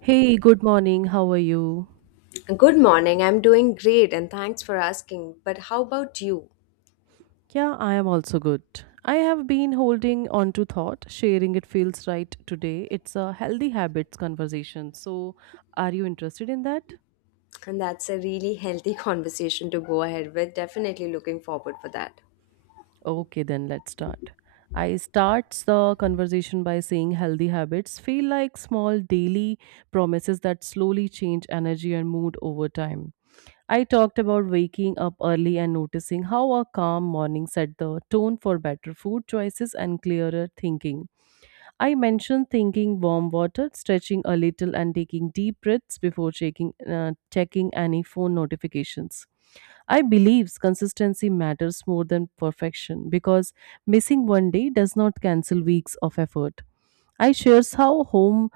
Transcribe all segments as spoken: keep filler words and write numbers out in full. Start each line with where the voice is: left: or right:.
right: Hey, good morning. How are you?
left: Good morning. I'm doing great and thanks for asking. But how about you?
right: Yeah, I am also good. I have been holding on to thought, sharing it feels right today. It's a healthy habits conversation. So, are you interested in that?
left: And that's a really healthy conversation to go ahead with. Definitely looking forward for that.
right: Okay, then let's start. I starts the conversation by saying healthy habits feel like small daily promises that slowly change energy and mood over time. I talked about waking up early and noticing how a calm morning set the tone for better food choices and clearer thinking. I mentioned thinking warm water, stretching a little, and taking deep breaths before checking, uh, checking any phone notifications. I believe consistency matters more than perfection because missing one day does not cancel weeks of effort. I shares how home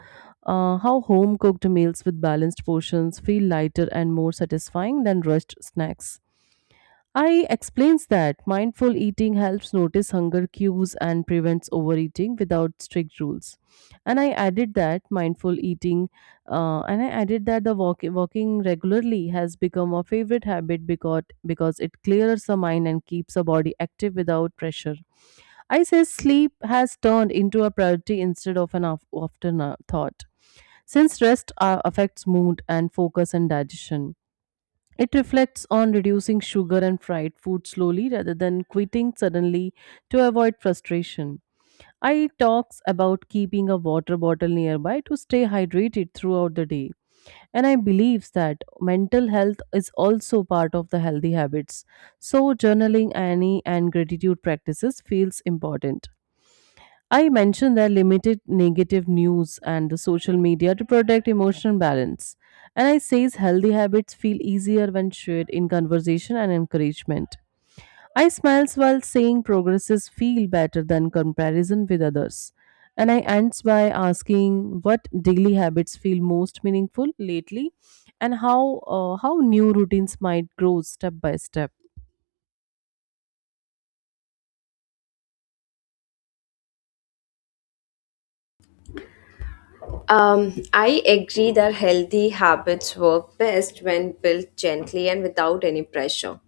right: uh, how home cooked meals with balanced portions feel lighter and more satisfying than rushed snacks. I explains that mindful eating helps notice hunger cues and prevents overeating without strict rules. And I added that mindful eating, uh, and I added that the walk- walking regularly has become a favorite habit because because it clears the mind and keeps the body active without pressure. I say sleep has turned into a priority instead of an af- after thought, since rest uh, affects mood and focus and digestion. It reflects on reducing sugar and fried food slowly rather than quitting suddenly to avoid frustration. I talks about keeping a water bottle nearby to stay hydrated throughout the day. And I believes that mental health is also part of the healthy habits. So journaling any and gratitude practices feels important. I mentioned that limited negative news and social media to protect emotional balance. And I says healthy habits feel easier when shared in conversation and encouragement. I smiles while saying progresses feel better than comparison with others. And I ends by asking what daily habits feel most meaningful lately and how uh, how new routines might grow step by step.
left: Um, I agree that healthy habits work best when built gently and without any pressure.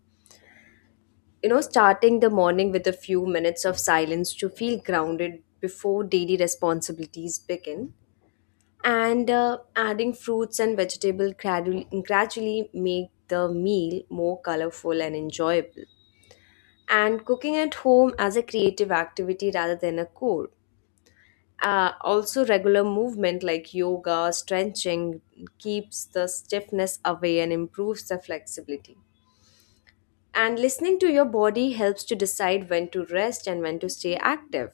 left: You know, starting the morning with a few minutes of silence to feel grounded before daily responsibilities begin, and uh, adding fruits and vegetables gradually, gradually make the meal more colorful and enjoyable. And cooking at home as a creative activity rather than a chore. Uh, also, regular movement like yoga, stretching keeps the stiffness away and improves the flexibility. And listening to your body helps to decide when to rest and when to stay active.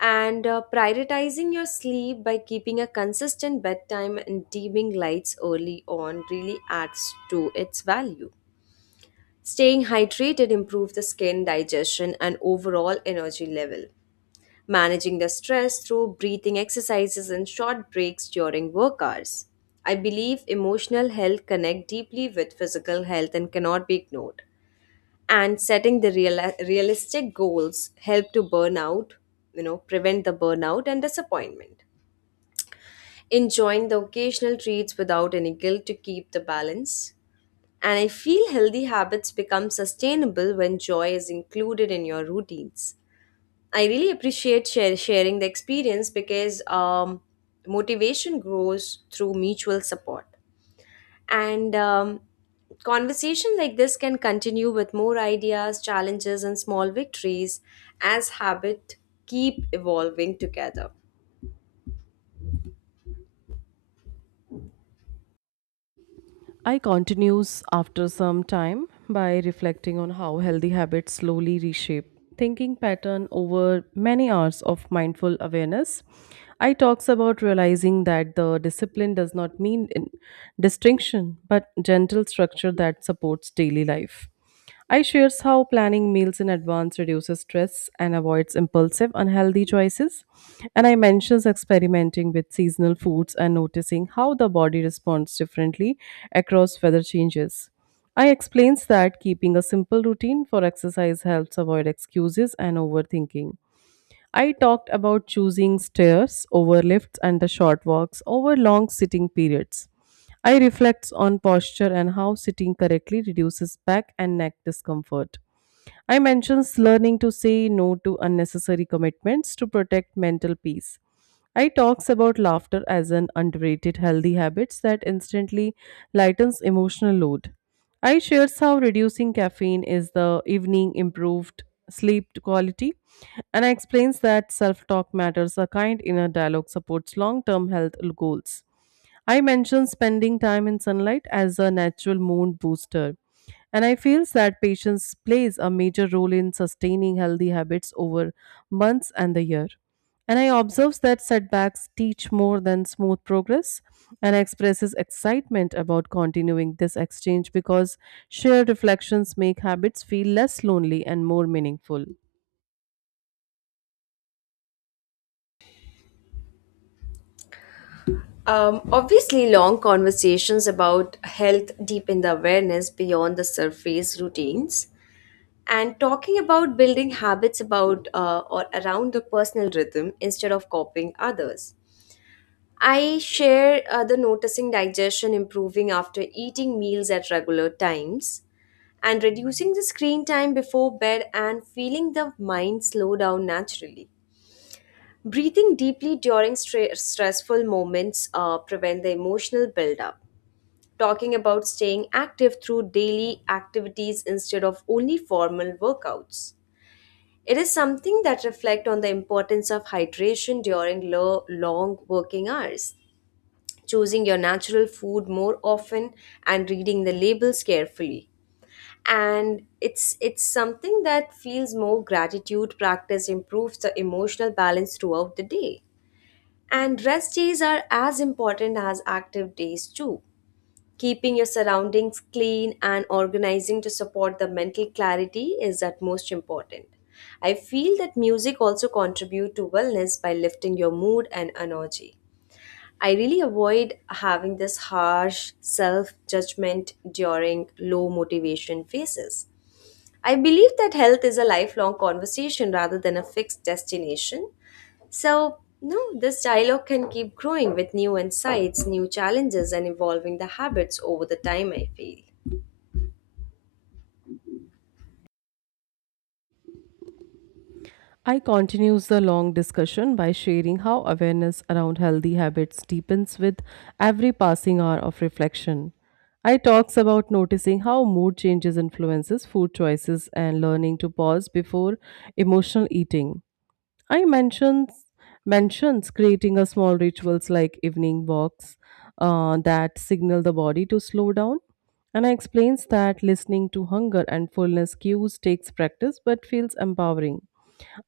left: And uh, prioritizing your sleep by keeping a consistent bedtime and dimming lights early on really adds to its value. Staying hydrated improves the skin, digestion, and overall energy level. Managing the stress through breathing exercises and short breaks during work hours. I believe emotional health connect deeply with physical health and cannot be ignored. And setting the real- realistic goals help to burn out, you know, prevent the burnout and disappointment. Enjoying the occasional treats without any guilt to keep the balance. And I feel healthy habits become sustainable when joy is included in your routines. I really appreciate share, sharing the experience because um, motivation grows through mutual support. And um, conversation like this can continue with more ideas, challenges, and small victories as habit keep evolving together.
right: I continues after some time by reflecting on how healthy habits slowly reshape thinking pattern over many hours of mindful awareness. I talks about realizing that the discipline does not mean in- distinction but gentle structure that supports daily life. I shares how planning meals in advance reduces stress and avoids impulsive, unhealthy choices. And I mentions experimenting with seasonal foods and noticing how the body responds differently across weather changes. I explains that keeping a simple routine for exercise helps avoid excuses and overthinking. I talked about choosing stairs over lifts and the short walks over long sitting periods. I reflect on posture and how sitting correctly reduces back and neck discomfort. I mentions learning to say no to unnecessary commitments to protect mental peace. I talks about laughter as an underrated healthy habits that instantly lightens emotional load. I shares how reducing caffeine is the evening improved sleep quality, and I explains that self-talk matters a kind inner dialogue supports long-term health goals. I mentioned spending time in sunlight as a natural mood booster, and I feel that patience plays a major role in sustaining healthy habits over months and the year. And I observe that setbacks teach more than smooth progress and expresses excitement about continuing this exchange because shared reflections make habits feel less lonely and more meaningful.
left: Um, obviously, long conversations about health deepen the awareness beyond the surface routines. And talking about building habits about uh, or around the personal rhythm instead of copying others. I share uh, the noticing digestion improving after eating meals at regular times, and reducing the screen time before bed and feeling the mind slow down naturally. Breathing deeply during stre- stressful moments uh, prevent the emotional buildup. Talking about staying active through daily activities instead of only formal workouts. It is something that reflect on the importance of hydration during lo- long working hours, choosing your natural food more often and reading the labels carefully. And it's it's something that feels more gratitude practice improves the emotional balance throughout the day. And rest days are as important as active days too. Keeping your surroundings clean and organizing to support the mental clarity is at most important. I feel that music also contribute to wellness by lifting your mood and energy. I really avoid having this harsh self-judgment during low motivation phases. I believe that health is a lifelong conversation rather than a fixed destination. So, no, this dialogue can keep growing with new insights, new challenges, and evolving the habits over the time, I feel.
right: I continues the long discussion by sharing how awareness around healthy habits deepens with every passing hour of reflection. I talks about noticing how mood changes influences food choices and learning to pause before emotional eating. I mentions mentions creating a small rituals like evening walks uh, that signal the body to slow down. And I explains that listening to hunger and fullness cues takes practice but feels empowering.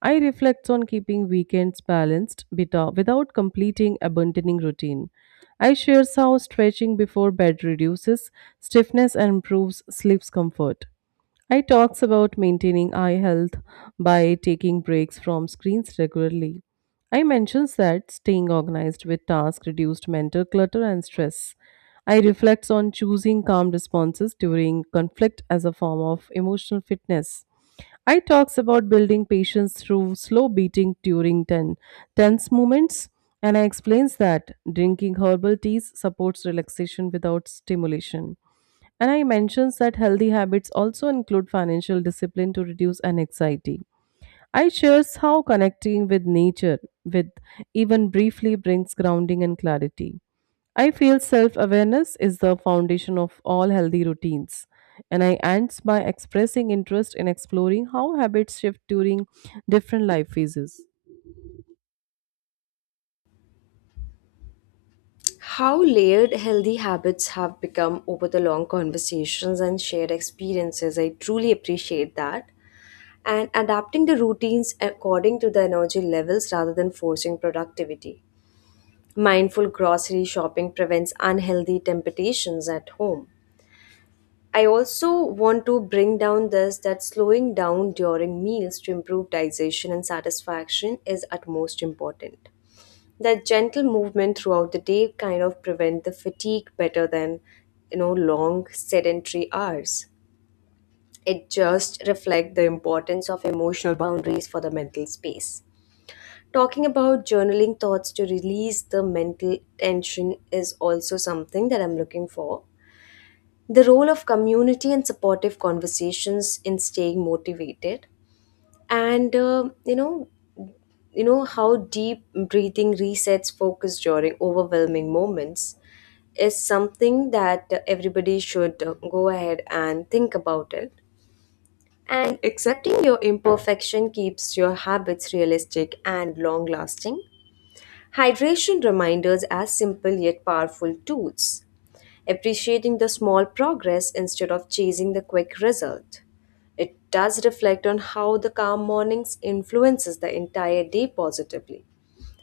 right: I reflects on keeping weekends balanced beta- without completing abandoning routine. I shares how stretching before bed reduces stiffness and improves sleep's comfort. I talks about maintaining eye health by taking breaks from screens regularly. I mentions that staying organized with tasks reduced mental clutter and stress. I reflects on choosing calm responses during conflict as a form of emotional fitness. I talks about building patience through slow beating during ten, tense moments, and I explains that drinking herbal teas supports relaxation without stimulation. And I mentions that healthy habits also include financial discipline to reduce anxiety. I shares how connecting with nature, with even briefly brings grounding and clarity. I feel self-awareness is the foundation of all healthy routines. And I ends by expressing interest in exploring how habits shift during different life phases.
left: How layered healthy habits have become over the long conversations and shared experiences, I truly appreciate that. And adapting the routines according to the energy levels rather than forcing productivity. Mindful grocery shopping prevents unhealthy temptations at home. I also want to bring down this that slowing down during meals to improve digestion and satisfaction is utmost important. That gentle movement throughout the day kind of prevent the fatigue better than, you know, long sedentary hours. It just reflects the importance of emotional boundaries for the mental space. Talking about journaling thoughts to release the mental tension is also something that I'm looking for. The role of community and supportive conversations in staying motivated, and uh, you know you know how deep breathing resets focus during overwhelming moments is something that uh, everybody should uh, go ahead and think about it. And accepting your imperfection keeps your habits realistic and long lasting. Hydration reminders as simple yet powerful tools, appreciating the small progress instead of chasing the quick result. It does reflect on how the calm mornings influences the entire day positively.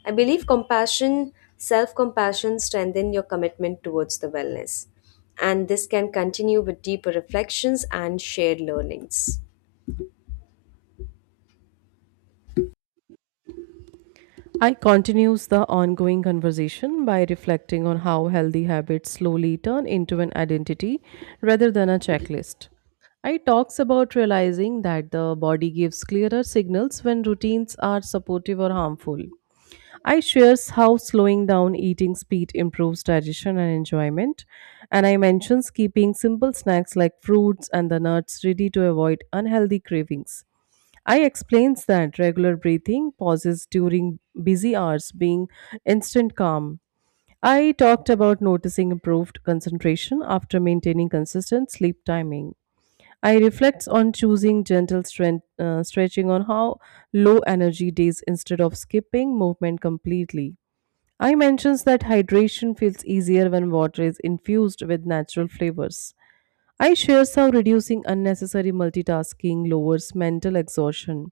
left: I believe compassion, self compassion, strengthen your commitment towards the wellness. And this can continue with deeper reflections and shared learnings.
right: I continues the ongoing conversation by reflecting on how healthy habits slowly turn into an identity rather than a checklist. I talks about realizing that the body gives clearer signals when routines are supportive or harmful. I shares how slowing down eating speed improves digestion and enjoyment, and I mentions keeping simple snacks like fruits and the nuts ready to avoid unhealthy cravings. I explains that regular breathing pauses during busy hours being instant calm. I talked about noticing improved concentration after maintaining consistent sleep timing. I reflect on choosing gentle strength, uh, stretching on how low energy days instead of skipping movement completely. I mentions that hydration feels easier when water is infused with natural flavors. I shares how reducing unnecessary multitasking lowers mental exhaustion.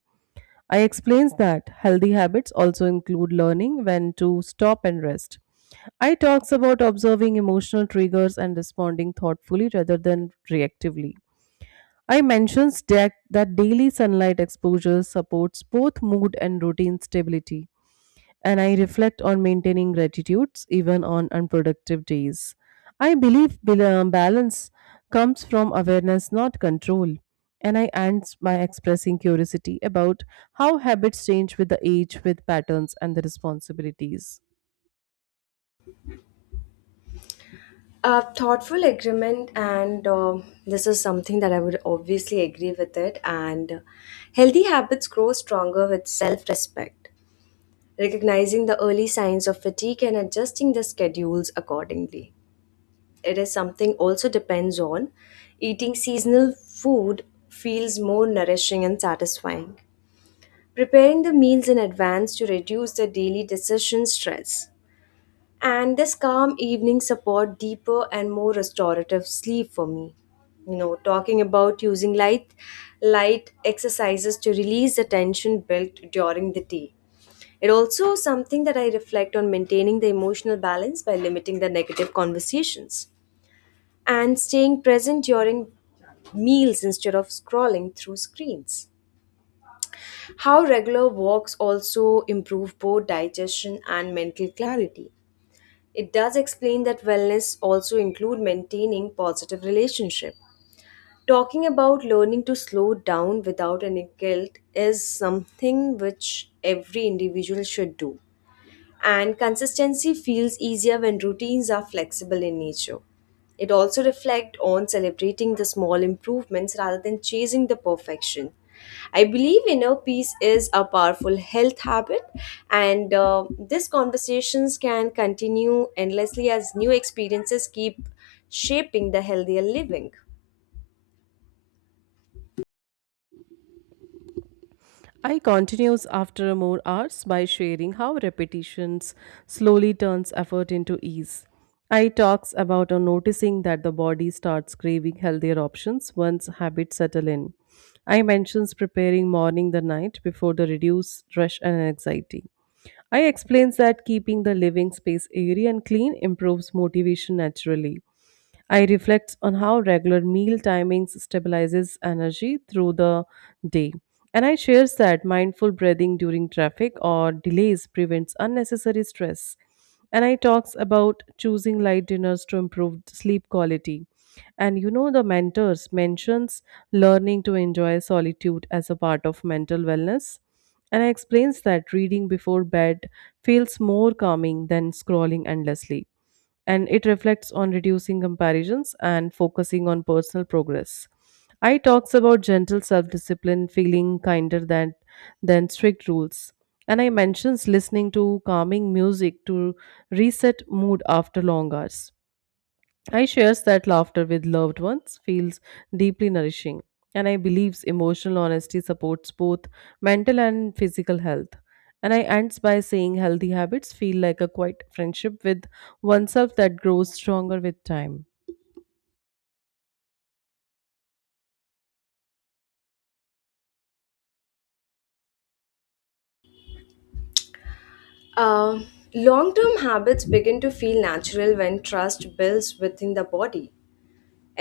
right: I explains that healthy habits also include learning when to stop and rest. I talks about observing emotional triggers and responding thoughtfully rather than reactively. I mentions that, that daily sunlight exposure supports both mood and routine stability, and I reflect on maintaining gratitudes even on unproductive days. I believe bel- uh, balance comes from awareness, not control, and I end by expressing curiosity about how habits change with the age, with patterns, and the responsibilities.
left: A thoughtful agreement, and um this is something that I would obviously agree with it. And healthy habits grow stronger with self-respect, recognizing the early signs of fatigue and adjusting the schedules accordingly. It is something also depends on eating seasonal food, feels more nourishing and satisfying. Preparing the meals in advance to reduce the daily decision stress, and this calm evening support deeper and more restorative sleep for me. You know, talking about using light light exercises to release the tension built during the day. It also something that I reflect on maintaining the emotional balance by limiting the negative conversations and staying present during meals instead of scrolling through screens. How regular walks also improve both digestion and mental clarity. It does explain that wellness also include maintaining positive relationship. Talking about learning to slow down without any guilt is something which every individual should do, and consistency feels easier when routines are flexible in nature. It also reflects on celebrating the small improvements rather than chasing the perfection. I believe inner peace is a powerful health habit, and uh, these conversations can continue endlessly as new experiences keep shaping the healthier living.
right: I continues after more hours by sharing how repetitions slowly turns effort into ease. I talks about on noticing that the body starts craving healthier options once habits settle in. I mentions preparing morning the night before the reduce rush and anxiety. I explains that keeping the living space airy and clean improves motivation naturally. I reflects on how regular meal timings stabilizes energy through the day. And I shares that mindful breathing during traffic or delays prevents unnecessary stress. And I talks about choosing light dinners to improve sleep quality. And you know the mentors mentions learning to enjoy solitude as a part of mental wellness. And I explains that reading before bed feels more calming than scrolling endlessly. And it reflects on reducing comparisons and focusing on personal progress. I talks about gentle self-discipline, feeling kinder than than strict rules. And I mentions listening to calming music to reset mood after long hours. I shares that laughter with loved ones feels deeply nourishing, and I believes emotional honesty supports both mental and physical health. And I ends by saying healthy habits feel like a quiet friendship with oneself that grows stronger with time.
left: Uh, Long term habits begin to feel natural when trust builds within the body.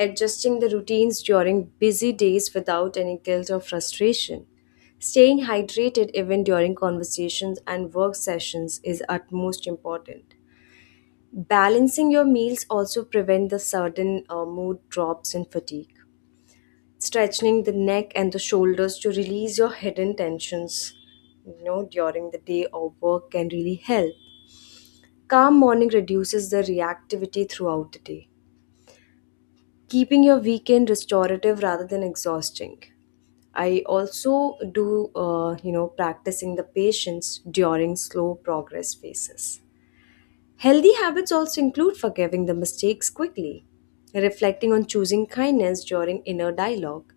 left: Adjusting the routines during busy days without any guilt or frustration. Staying hydrated even during conversations and work sessions is utmost important. Balancing your meals also prevent the sudden uh, mood drops and fatigue. Stretching the neck and the shoulders to release your hidden tensions, you know, during the day or work can really help. Calm morning reduces the reactivity throughout the day, keeping your weekend restorative rather than exhausting. I also do, uh, you know, practicing the patience during slow progress phases. Healthy habits also include forgiving the mistakes quickly, reflecting on choosing kindness during inner dialogue,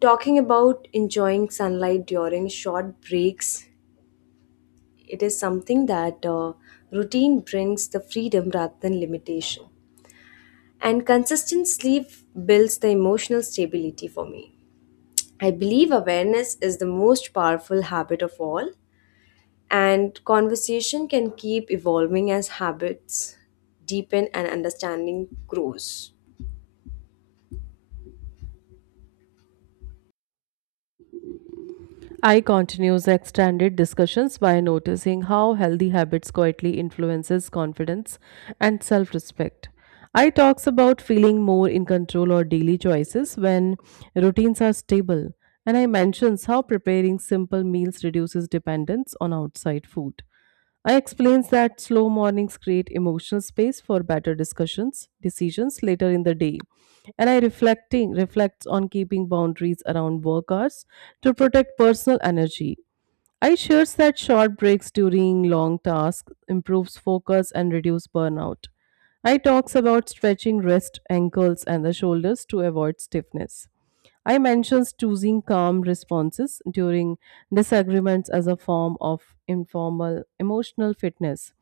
left: talking about enjoying sunlight during short breaks. It is something that uh, routine brings the freedom rather than limitation. And consistent sleep builds the emotional stability for me. I believe awareness is the most powerful habit of all, and conversation can keep evolving as habits deepen and understanding grows.
right: I continues extended discussions by noticing how healthy habits quietly influences confidence and self-respect. I talks about feeling more in control or daily choices when routines are stable, and I mentions how preparing simple meals reduces dependence on outside food. I explains that slow mornings create emotional space for better discussions, decisions later in the day. And I reflecting reflects on keeping boundaries around work hours to protect personal energy. I shares that short breaks during long tasks improves focus and reduce burnout. I talks about stretching wrist, ankles and the shoulders to avoid stiffness. I mentions choosing calm responses during disagreements as a form of informal emotional fitness.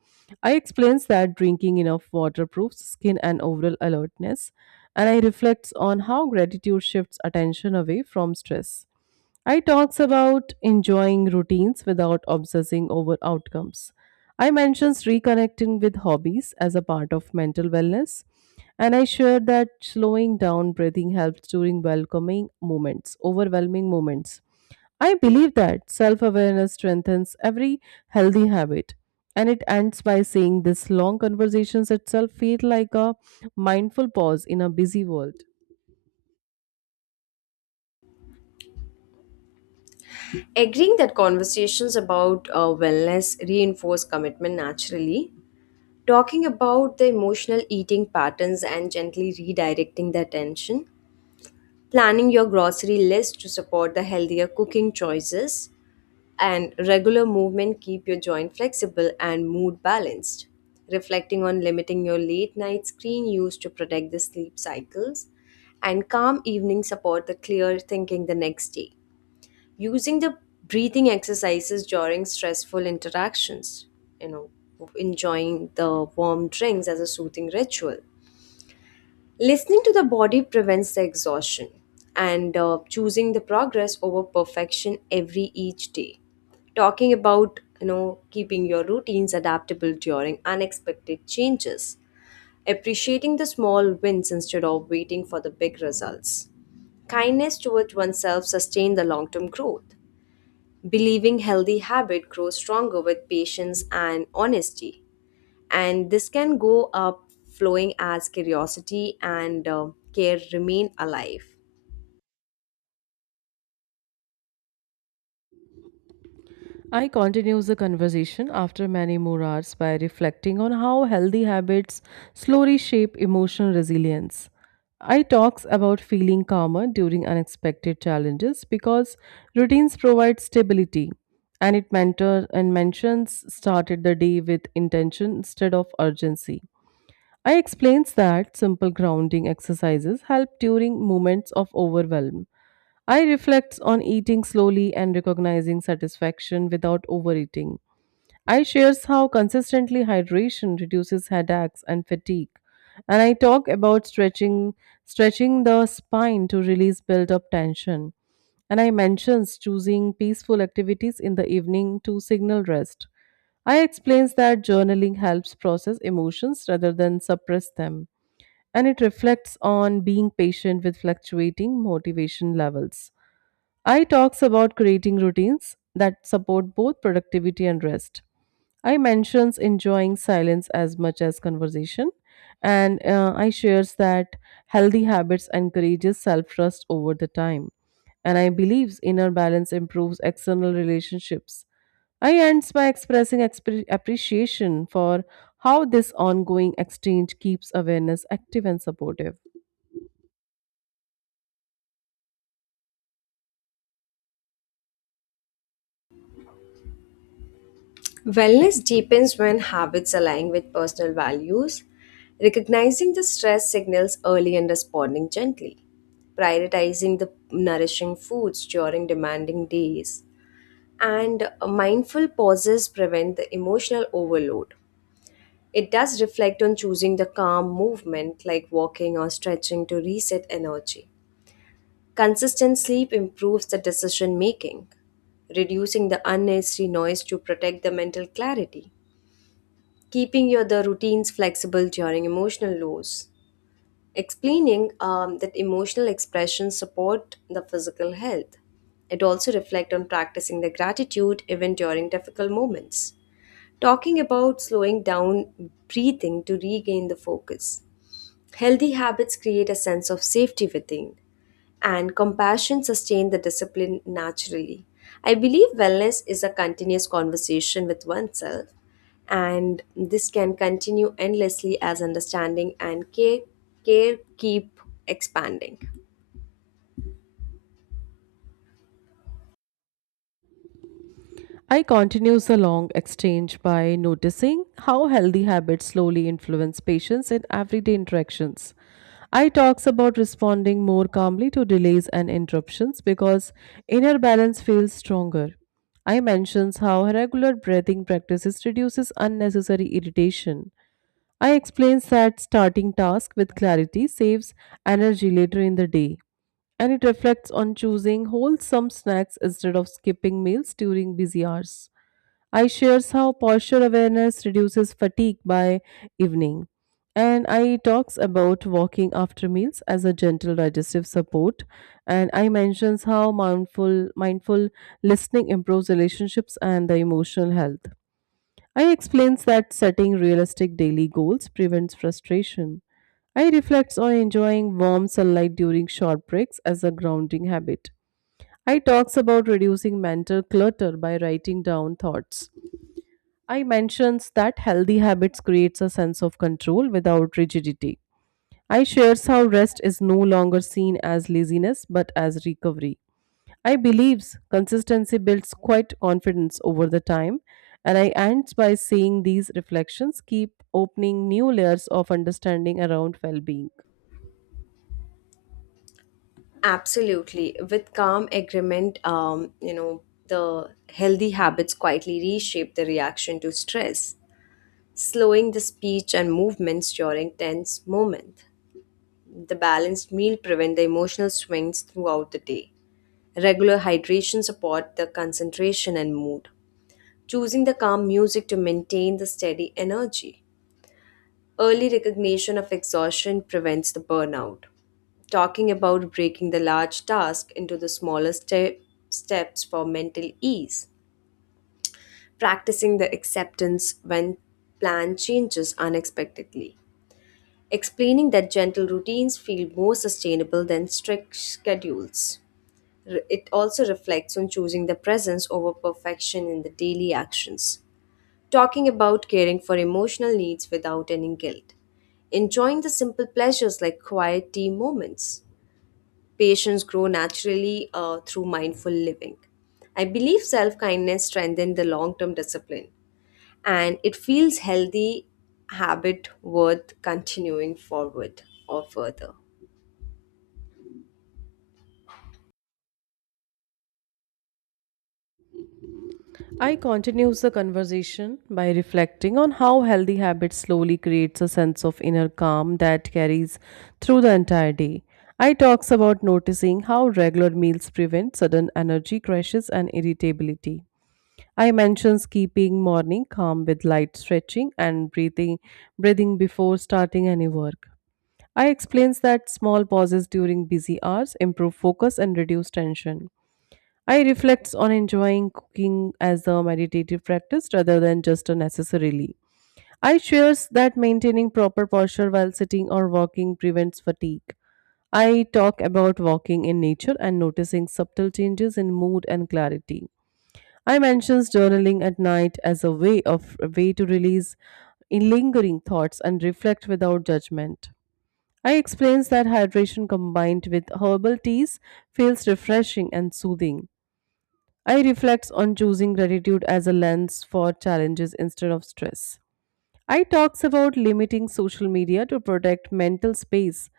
right: I explains that drinking enough water proves skin and overall alertness, and I reflects on how gratitude shifts attention away from stress. I talks about enjoying routines without obsessing over outcomes. I mentions reconnecting with hobbies as a part of mental wellness, and I share that slowing down breathing helps during welcoming moments, overwhelming moments. I believe that self awareness strengthens every healthy habit. And it ends by saying this long conversations itself feel like a mindful pause in a busy world.
left: Agreeing that conversations about uh, wellness reinforce commitment naturally. Talking about the emotional eating patterns and gently redirecting the attention, planning your grocery list to support the healthier cooking choices, and regular movement keep your joint flexible and mood balanced. Reflecting on limiting your late night screen use to protect the sleep cycles, and calm evenings support the clear thinking the next day. Using the breathing exercises during stressful interactions, you know, enjoying the warm drinks as a soothing ritual. Listening to the body prevents the exhaustion, and uh, choosing the progress over perfection every each day. Talking about, you know, keeping your routines adaptable during unexpected changes, appreciating the small wins instead of waiting for the big results. Kindness towards oneself sustain the long-term growth. Believing healthy habit grows stronger with patience and honesty, and this can go up flowing as curiosity and uh, care remain alive.
right: I continues the conversation after many more hours by reflecting on how healthy habits slowly shape emotional resilience. I talks about feeling calmer during unexpected challenges because routines provide stability, and it mentor and mentions started the day with intention instead of urgency. I explains that simple grounding exercises help during moments of overwhelm. I reflects on eating slowly and recognizing satisfaction without overeating. I shares how consistently hydration reduces headaches and fatigue. And I talk about stretching stretching the spine to release built-up tension. And I mentions choosing peaceful activities in the evening to signal rest. I explains that journaling helps process emotions rather than suppress them, and it reflects on being patient with fluctuating motivation levels. I talks about creating routines that support both productivity and rest. I mentions enjoying silence as much as conversation, and uh, I shares that healthy habits encourages self trust over the time, and I believes inner balance improves external relationships. I ends by expressing expre- appreciation for how this ongoing exchange keeps awareness active and supportive.
left: Wellness deepens when habits align with personal values, recognizing the stress signals early and responding gently, prioritizing the nourishing foods during demanding days, and uh, mindful pauses prevent the emotional overload. It does reflect on choosing the calm movement like walking or stretching to reset energy. Consistent sleep improves the decision making, reducing the unnecessary noise to protect the mental clarity, keeping your the routines flexible during emotional lows, explaining um, that emotional expressions support the physical health. It also reflects on practicing the gratitude even during difficult moments. Talking about slowing down breathing to regain the focus. Healthy habits create a sense of safety within, and compassion sustain the discipline naturally. I believe wellness is a continuous conversation with oneself, and this can continue endlessly as understanding and care, care keep expanding.
right: I continues the long exchange by noticing how healthy habits slowly influence patients in everyday interactions. I talks about responding more calmly to delays and interruptions because inner balance feels stronger. I mentions how regular breathing practices reduces unnecessary irritation. I explains that starting task with clarity saves energy later in the day, and it reflects on choosing wholesome snacks instead of skipping meals during busy hours. I shares how posture awareness reduces fatigue by evening. And I talks about walking after meals as a gentle digestive support. And I mentions how mindful mindful listening improves relationships and the emotional health. I explains that setting realistic daily goals prevents frustration. I reflects on enjoying warm sunlight during short breaks as a grounding habit. I talks about reducing mental clutter by writing down thoughts. I mentions that healthy habits creates a sense of control without rigidity. I shares how rest is no longer seen as laziness but as recovery. I believes consistency builds quite confidence over the time, and I ends by saying these reflections keep opening new layers of understanding around well-being.
left: Absolutely. With calm agreement, um, you know, the healthy habits quietly reshape the reaction to stress, slowing the speech and movements during tense moments. The balanced meal prevent the emotional swings throughout the day. Regular hydration support the concentration and mood. Choosing the calm music to maintain the steady energy. Early recognition of exhaustion prevents the burnout. Talking about breaking the large task into the smaller ste- steps for mental ease. Practicing the acceptance when plan changes unexpectedly. Explaining that gentle routines feel more sustainable than strict schedules. Re- It also reflects on choosing the presence over perfection in the daily actions. Talking about caring for emotional needs without any guilt. Enjoying the simple pleasures like quiet tea moments. Patients grow naturally uh, through mindful living. I believe self kindness strengthens the long term discipline, and it feels healthy habit worth continuing forward or further.
right: I continues the conversation by reflecting on how healthy habits slowly creates a sense of inner calm that carries through the entire day. I talks about noticing how regular meals prevent sudden energy crashes and irritability. I mentions keeping morning calm with light stretching and breathing breathing before starting any work. I explains that small pauses during busy hours improve focus and reduce tension. I reflects on enjoying cooking as a meditative practice rather than just a necessarily. I shares that maintaining proper posture while sitting or walking prevents fatigue. I talk about walking in nature and noticing subtle changes in mood and clarity. I mentions journaling at night as a way of a way to release in lingering thoughts and reflect without judgment. I explains that hydration combined with herbal teas feels refreshing and soothing. I reflects on choosing gratitude as a lens for challenges instead of stress. I talks about limiting social media to protect mental space,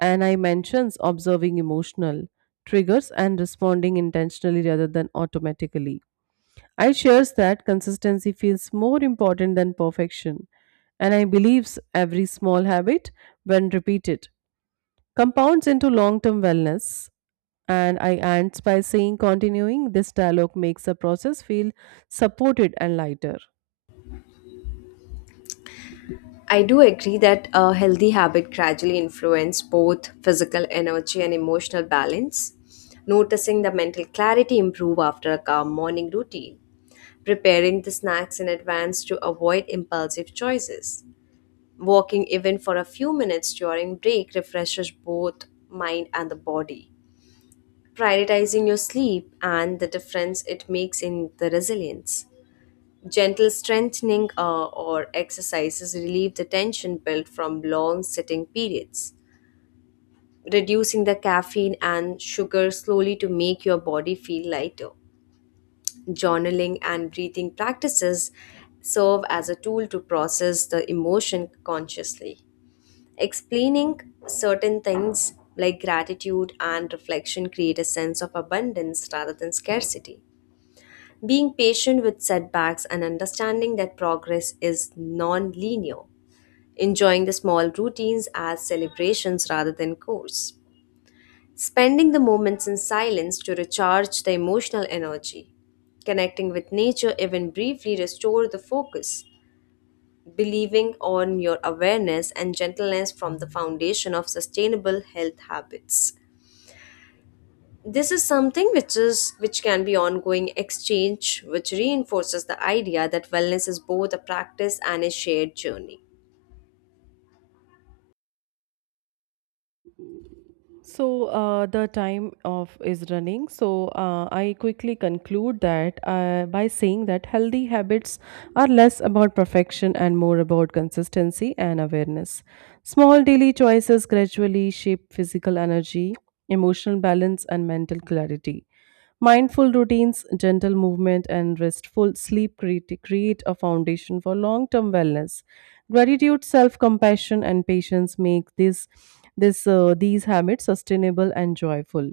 right: and I mentions observing emotional triggers and responding intentionally rather than automatically. I shares that consistency feels more important than perfection, and I believes every small habit, when repeated, compounds into long term wellness. And I ends by saying, continuing this dialogue makes the process feel supported and lighter.
left: I do agree that a healthy habit gradually influence both physical energy and emotional balance. Noticing the mental clarity improve after a calm morning routine. Preparing the snacks in advance to avoid impulsive choices. Walking even for a few minutes during break refreshes both mind and the body. Prioritizing your sleep and the difference it makes in the resilience. Gentle strengthening uh, or exercises relieve the tension built from long sitting periods, reducing the caffeine and sugar slowly to make your body feel lighter. Journaling and breathing practices serve as a tool to process the emotion consciously. Explaining certain things like gratitude and reflection create a sense of abundance rather than scarcity. Being patient with setbacks and understanding that progress is non linear. Enjoying the small routines as celebrations rather than chores. Spending the moments in silence to recharge the emotional energy. Connecting with nature, even briefly, restore the focus. Believing on your awareness and gentleness from the foundation of sustainable health habits. This is something which is which can be ongoing exchange which reinforces the idea that wellness is both a practice and a shared journey.
right: So uh, the time of is running. So uh, I quickly conclude that uh, by saying that healthy habits are less about perfection and more about consistency and awareness. Small daily choices gradually shape physical energy, emotional balance, and mental clarity. Mindful routines, gentle movement, and restful sleep create, create a foundation for long term wellness. Gratitude, self compassion, and patience make this, this, uh, these habits sustainable and joyful.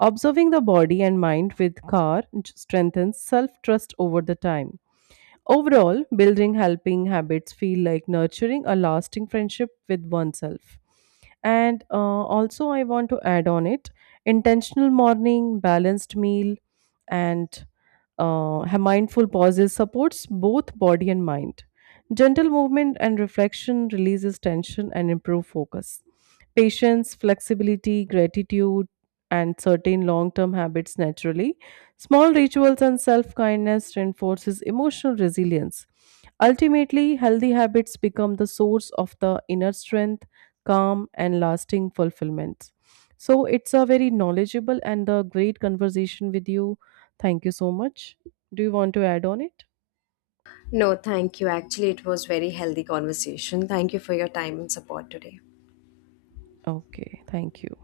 right: Observing the body and mind with care strengthens self trust over the time. Overall, building helping habits feel like nurturing a lasting friendship with oneself. And uh, Also, I want to add on it intentional morning, balanced meal, and uh, ha- mindful pauses supports both body and mind. Gentle movement and reflection releases tension and improve focus. Patience, flexibility, gratitude, and certain long-term habits naturally. Small rituals and self-kindness reinforces emotional resilience. Ultimately, healthy habits become the source of the inner strength, calm, and lasting fulfillment. So it's a very knowledgeable and a great conversation with you. Thank you so much. Do you want to add on it?
left: No, thank you. Actually, it was very healthy conversation. Thank you for your time and support today.
right: Okay, thank you.